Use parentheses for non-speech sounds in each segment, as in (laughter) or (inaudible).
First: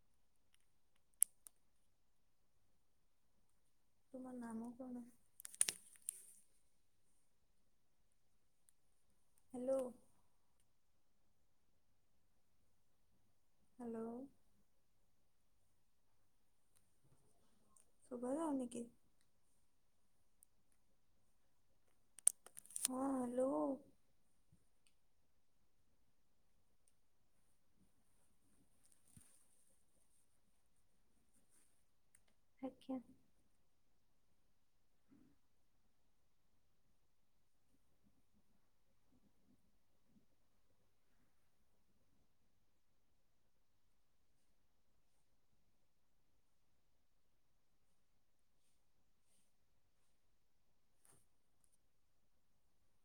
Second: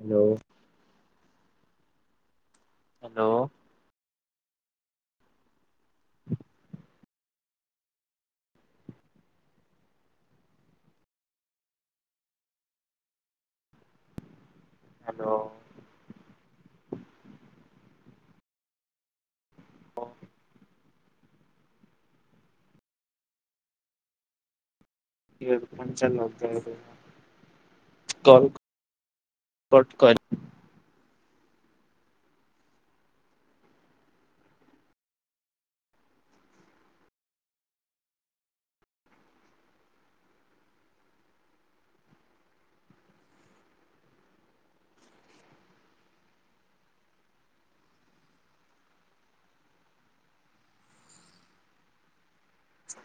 Hello. Hello. ତୁମର ନାମ କଣ? ହ ହ୍ୟାଲୋ। ହ୍ୟାଲୋ। ହ୍ୟାଲୋ। (unintelligible) ହ ହଁ ହ୍ୟାଲୋ। (inaudible) (inaudible) ଆଜ୍ଞା। ଆ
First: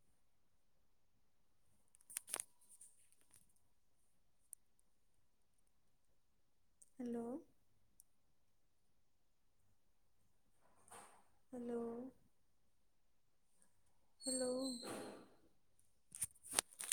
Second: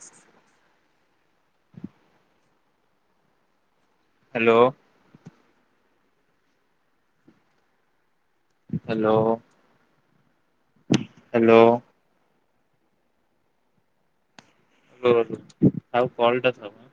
hello. Hello. Hello. Hello. Hello. (inaudible)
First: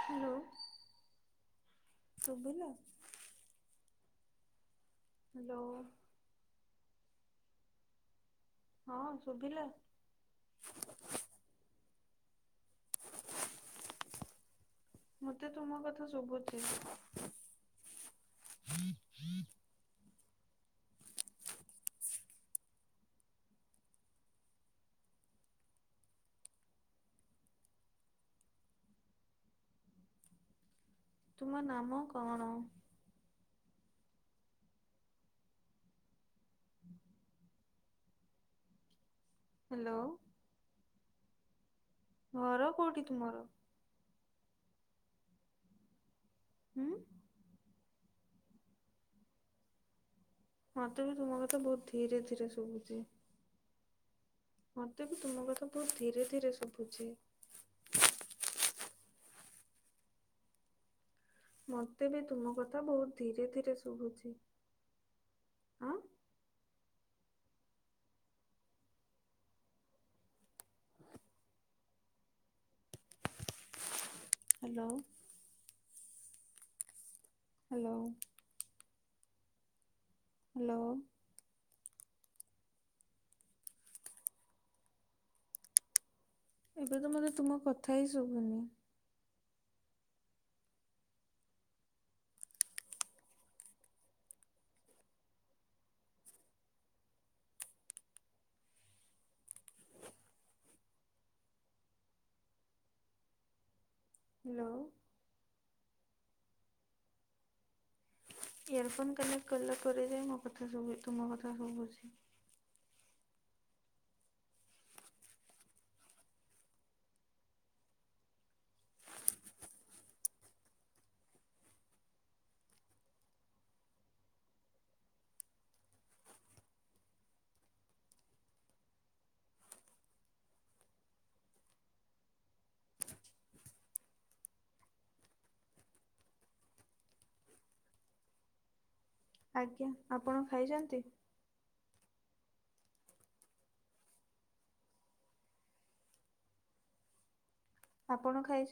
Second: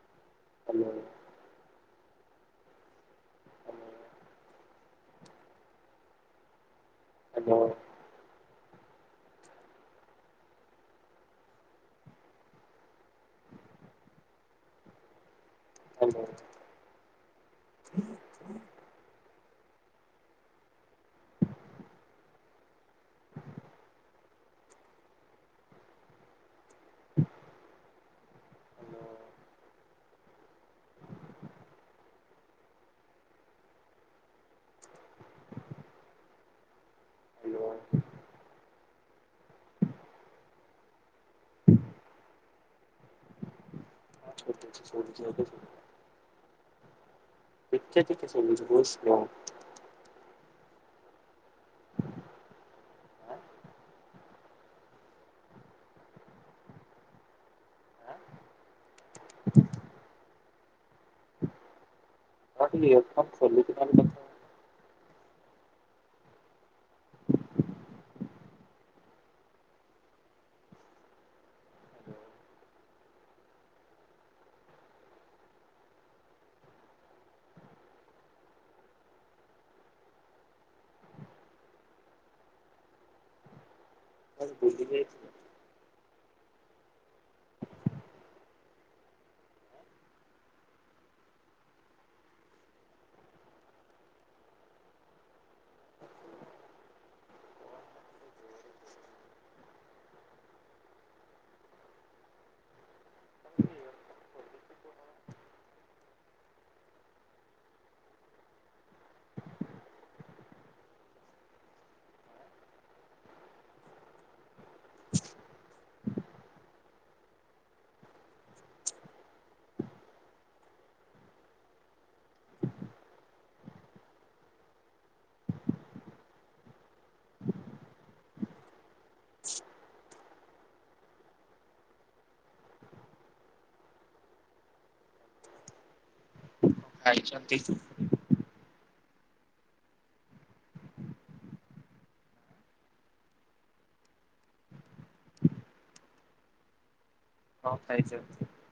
Hello. ଧନ୍ୟବାଦ। ଶୁଭିଲା। ହ୍ୟାଲୋ। ହ୍ୟାଲୋ। ହଁ ଶୁଭିଲା। ମତେ ତୁମ କଥା ଶୁଭୁଛି। ହଁ। ତୁମ ନାମ କଣ? (inaudible) ହାଲୋ। ଘର କୋଉଠି ତୁମର? (unintelligible) ଉଁ। ଟିକେ ଟିକେ ଶୁବୁଚି ବହୁତ୍ ସ୍ଲୋ। ମତେବି ତୁମ କଥା ବହୁତ୍ ଧୀରେ ଧୀରେ ଶୁବୁଚି। ମତେବି ତୁମ କଥା ବହୁତ୍ ଧୀରେ ଧୀରେ ଶୁବୁଚି। ମତେବି ତୁମ ହଁ କଥା ଟିକେ ଇୟର ବହୁତ୍ ଫୋନ୍ ଧୀରେ ଖୋଲିକି ଧୀରେ ନହେଲେ ଶୁବୁଚି କଥା ଆଁ। ହାଲୋ। ହାଲୋ। ହାଲୋ। ଆଁ ଭୁଲିଯାଇଚି ଏବେତ ମତେ ତୁମ କଥାହିଁ ଶୁବୁନି। ହଁ। ହାଲୋ। ୟରଫୋନ୍ କନେକ୍ଟ କଲା ପରେବି ମୋ କଥା ସବୁ ତୁମ କଥା ସବୁଚି। (inaudible) (inaudible) ଖାଇଚନ୍ତି? ଆଜ୍ଞା ଆପଣ ଖାଇଚନ୍ତି? ହଁ ଖାଇଚି। ଆପଣ ଖାଇ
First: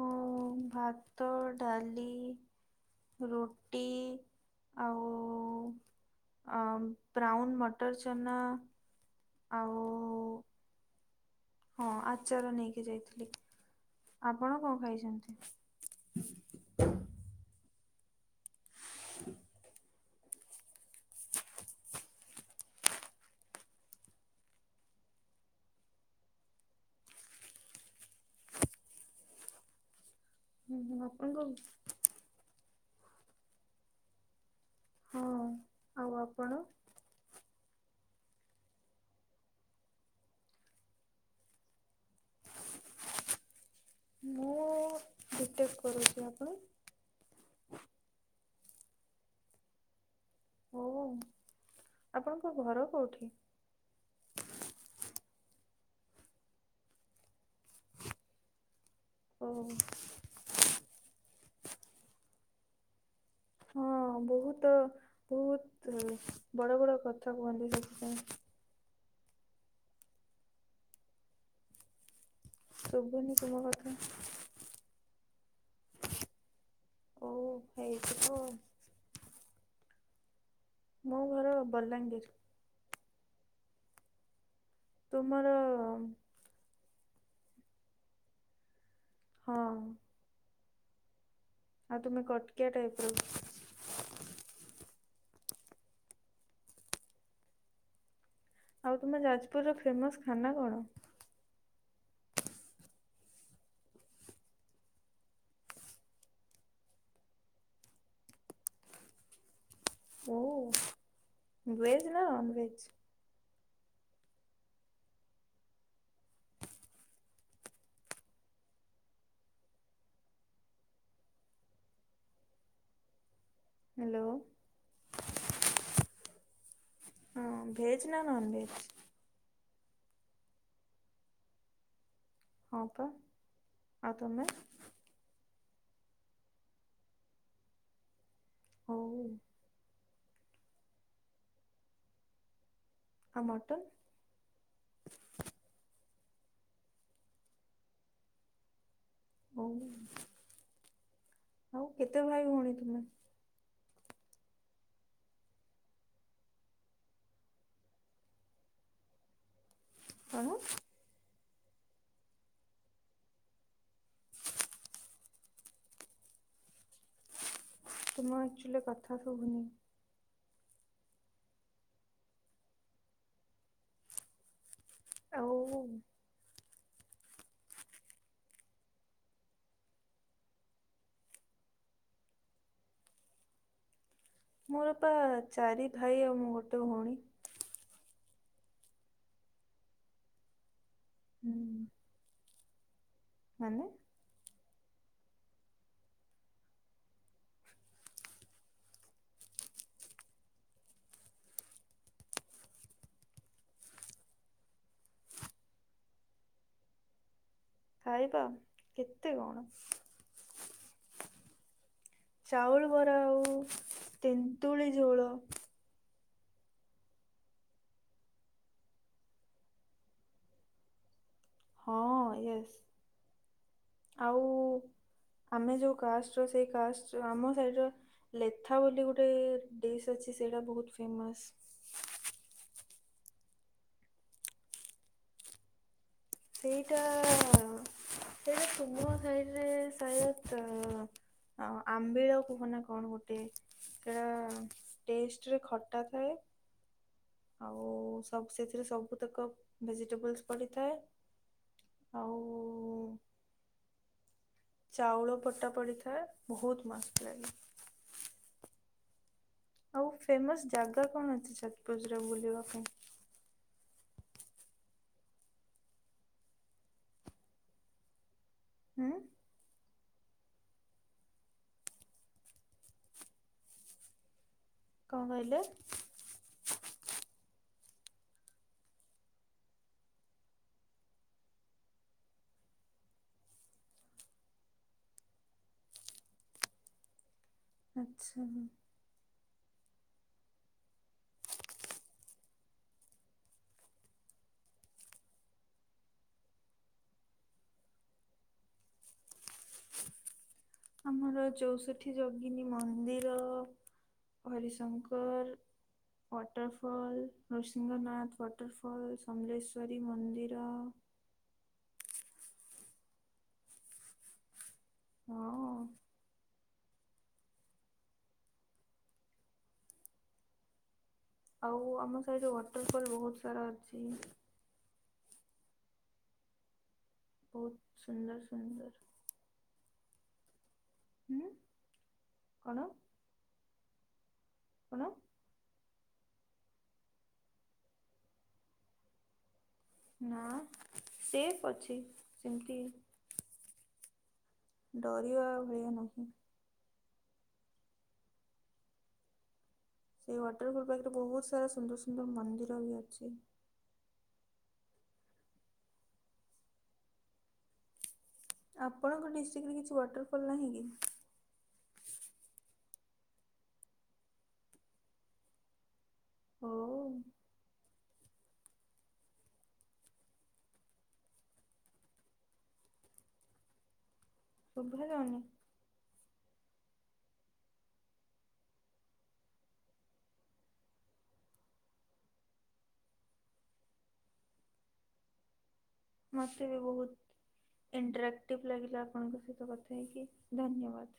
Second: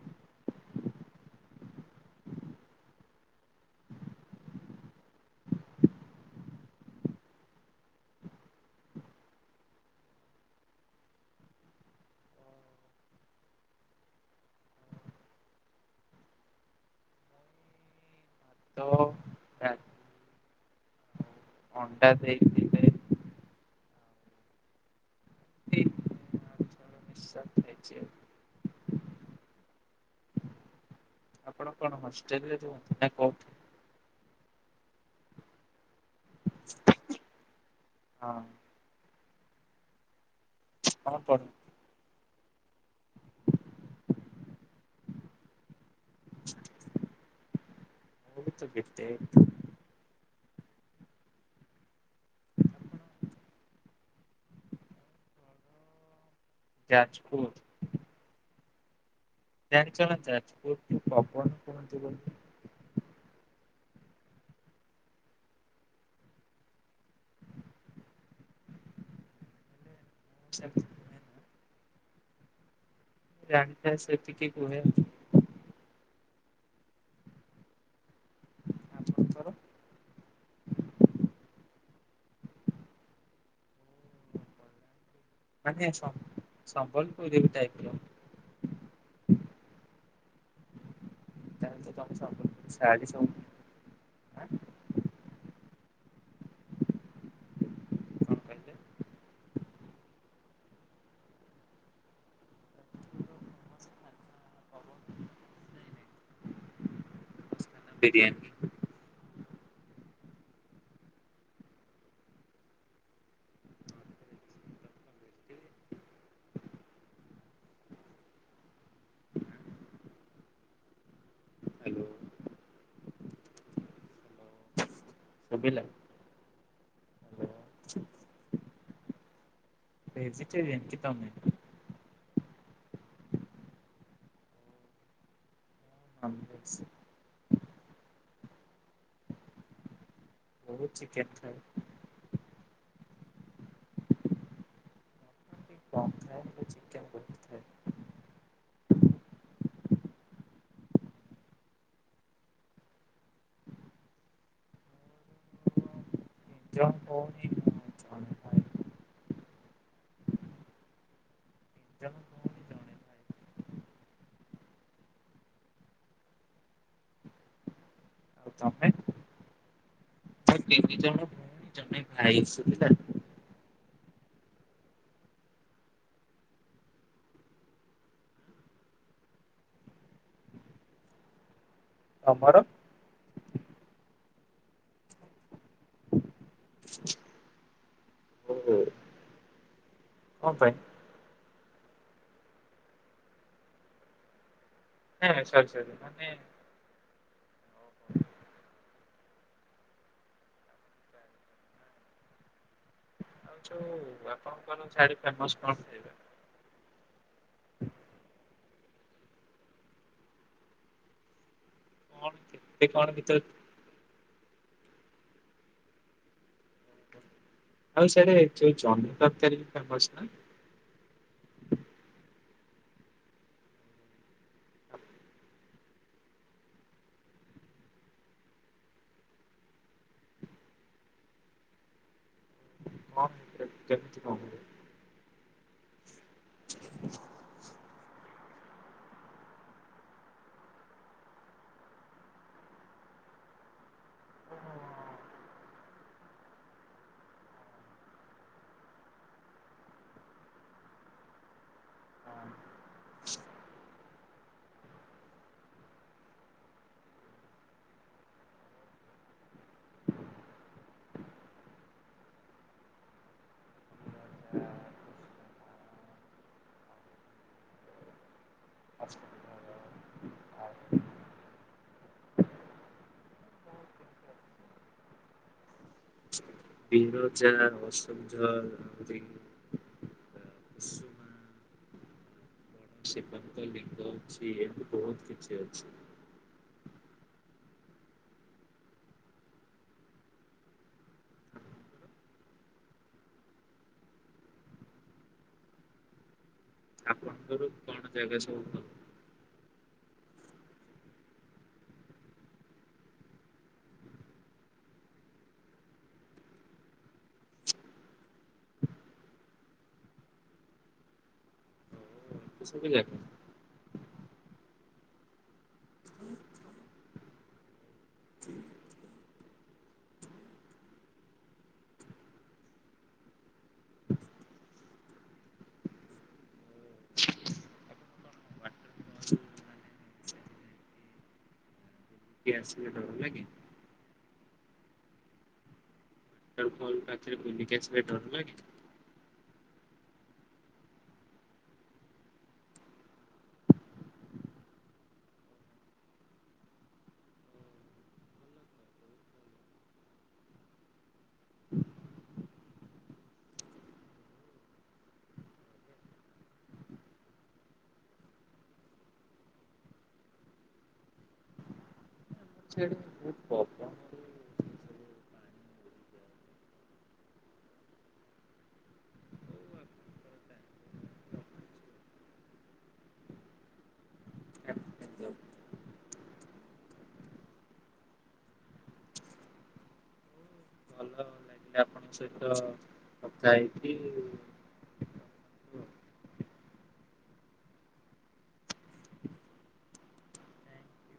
ମୁଁ ଭାତ ଡ଼ାଲି ରୁଟି ଆଉ ଅଁ ବ୍ରାଉନ୍ ମଟର ଚଛେନା ଆଉ ହଁ ଆଚାର ନେଇକି ଯାଇଥିଲି ଆପଣ କଣ ଖାଇଚନ୍ତି? ତ (unintelligible) ଡାଲି ଅଣ୍ଡା ଦେଇଚି ଆଚ୍ଛା। ହୁଁ ହୁଁ (unintelligible) ଆପଣ କଣ ହଷ୍ଟେଲରେ ରୁହନ୍ତି ନା କଉଠି? ହଁ ଆଉ ଆପଣ? ହଁ। କଁ କରୁ ମୁଁ ବିଟେକ କରୁଚି ଆପଣ? (unintelligible) କେତେ ହଁ ଆପଣଙ୍କ ଘର କୋଉଠି? ଯାଜପୁରା। ଓ ଜାଣିଚନା ଯାଜପୁରକୁ ପବନ କୁହନ୍ତି ବୋଲି? ହଁ ବହୁତ ବହୁତ୍ ବଡ଼ ବଡ଼ କଥା କୁହନ୍ତି ସେଥିପାଇଁ। ଛା (unintelligible) ଶୁବୁନି? ଜାଣିଥାଏ ସେତିିକି କୁହେ। ଓ ହେଇଥିବ ଆଉ। ଆପଣଙ୍କର? ମୋ ଘର ବଲାଙ୍ଗୀର୍। ତୁମର ମାନେ ସ ସମ୍ବଲପୁରୀ ଆଇଥିଲ। ହଁ। ତାହେଲେ ତ ଆଉ ତମେ ତୁମେ କଟିକିଆ ସମ୍ବଲପୁରୀ ଶାଢ଼ୀ ସବୁ ଟାଇପର। ଆଁ କଣ କହିଲେ? ଆଉ ତୁମ ଯାଜପୁରର ଫେମସ୍ ଖାନା କଣ? ବିରିୟାନୀ। ଓ ଭେଜ୍ ନା ନନ୍ ଭେଜ୍? Hello hello. ଶୁଭିଲା? ହଁ ଭେଜ୍ ନା ନନ୍ ଭେଜ୍? ଭେଜିଟେରିୟାନ କି ତମେ? ହଁ ପା ଆଉ ତମେ? (unintelligible) ହଉ। ବହୁତ୍ ଚିକେନ୍ ଖାଏ। ଆଉ ମଟନ୍? କମ୍ ଖାଏ ହେଲେ ଚିକେନ ବହୁତ ଖାଏ। ହଉ। ଆଉ କେତେ ଭାଇ ଭଉଣୀ ତୁମେ? ନିଜ ଭଉଣୀ ଦିଜଣ କଣ? (unintelligible) ଭାଇ ତୁମର ଆଉ ଆକ୍ଚୁଆଲି ତମେ କଥା ଶୁୁବୁନି? ମୁଁ ତିନି ଜଣ ଭଉଣୀ ଜଣେ ଭାଇ (unintelligible) ଆଉ ତମର? ମୋରପା ଚାରି ଭାଇ ଆଉ ମୁଁ ଗୋଟେ ଭଉଣୀ। ଓହୋ। କଁ ପାଇଁ? ହୁଁ। ମାନେ। ଏ ସରି ସରି ମାନେ ଆଉ ଯୋଉ ଆପଣ (unintelligible) ଫେମେସ୍ ଖାଇବା କେତେ କଣ। କଣ ଚାଉଳ କେତେ ବରା କଣ ଭିତରେ ହେଉ ତେନ୍ତୁଳି ଝୋଳ। ଆଉ ସିଆଡ଼େ ଯୋଉ ଜହ୍ନି ତରକାରୀ ଫେମେସନା? ହଁ ୟେସ୍ ଆଉ ଆମେ ଯୋଉ କାଷ୍ଟର ସେଇ କାଷ୍ଟର ଆମ ସାଇଡ଼ର ଲେଥା ବୋଲି ଗୋଟେ ଡିସ୍ ଅଛି ସେଇଟା ବୋହୁତ୍ ଫେମସ୍। (unintelligible) ସେଇଟା ସେଇଟା ତୁମ ସାଇଟରେ ସାଏଦ ଆଉ ଆମ୍ବିଳ କୁହନା କଣ ଗୋଟେ ସେଇଟା ଟେଷ୍ଟରେ ଖଟା ଥାଏ ଆଉ ସବୁ ସେଥିରେ ସବୁତକ ଭେଜିଟେବଲ୍ସ ପଡ଼ିଥାଏ। ଆଉ ଚାଉଳ ପଟା ପଡ଼ିଥାଏ ବୋହୁତ ମସ୍ତ ଲାଗେ। ଆଉ ଫେମସ ଜାଗା କଣ ଅଛି ଯଜପୁର ରେ ବୁଲିବା ପାଇଁ? ଆଁ। କଣ କଇଲେ? ବିରଜା, ଅଶୋକଝର, ଉଜି ବଡ଼ ଶିବଙ୍କ ଲିଙ୍ଗ ଅଛି ଏମତି ବହୁତ କିଛି ଅଛି। ଆଚ୍ଛା ହୁଁ। ଆପଣଙ୍କର କଣ ଜାଗା ସବୁ କ ଆମର ଚୋଷୋଠି ଯୋଗିନୀ ମନ୍ଦିର, ହରିଶଙ୍କର ୱାଟରଫଲ୍, ନୃସିଂହନାଥ ୱାଟରଫଲ୍, ସମଲେଶ୍ଵରୀ ମନ୍ଦିର ସୁଵିଲା? ହଁ। ଆଉ ଆମ ସାଇଡ୍ ରେ ୱାଟରଫଲ୍ ବହୁତ ସାରା ଅଛି। ବହୁତ ସୁନ୍ଦର ସୁନ୍ଦର। ଉଁ। ଗ୍ୟାସ୍ ସିଲିଣ୍ଡର ହେଲା କି? କଣ? ତମେ ଫୋନ କାଟଲା ପରେ କିଏ ଆସି ଧରଲାକି? ନା ସେଫ ଅଛି ସେମତି। ଡରିବା ଆଉ ଭୟ ନାହିଁ। ସେଇ ୱାଟରଫଲ୍ ପାଖରେ ବହୁତ ସାରା ସୁନ୍ଦର ସୁନ୍ଦର ମନ୍ଦିର ବି ଅଛି। ଆପଣଙ୍କ ଡିଷ୍ଟିକରେ କିଛି ୱାଟରଫଲ୍ ନାହିଁ କି? ଛେଡ଼। ହୋଉ। ଭଲ ଲାଗିଲା ଶୁଭା ଯାଉନି। ଭଲ ଲାଗିଲା ଆପଣଙ୍କ ସହିତ କଥା ହେଇକି। ମତେ ବି ବହୁତ ଇଣ୍ଟରାକ୍ଟିଭ ଲାଗିଲା ଆପଣଙ୍କ ସହିତ କଥା ହେଇକି ଧନ୍ୟବାଦ।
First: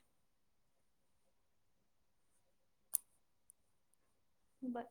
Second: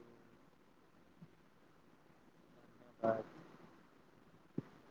ବାଏ।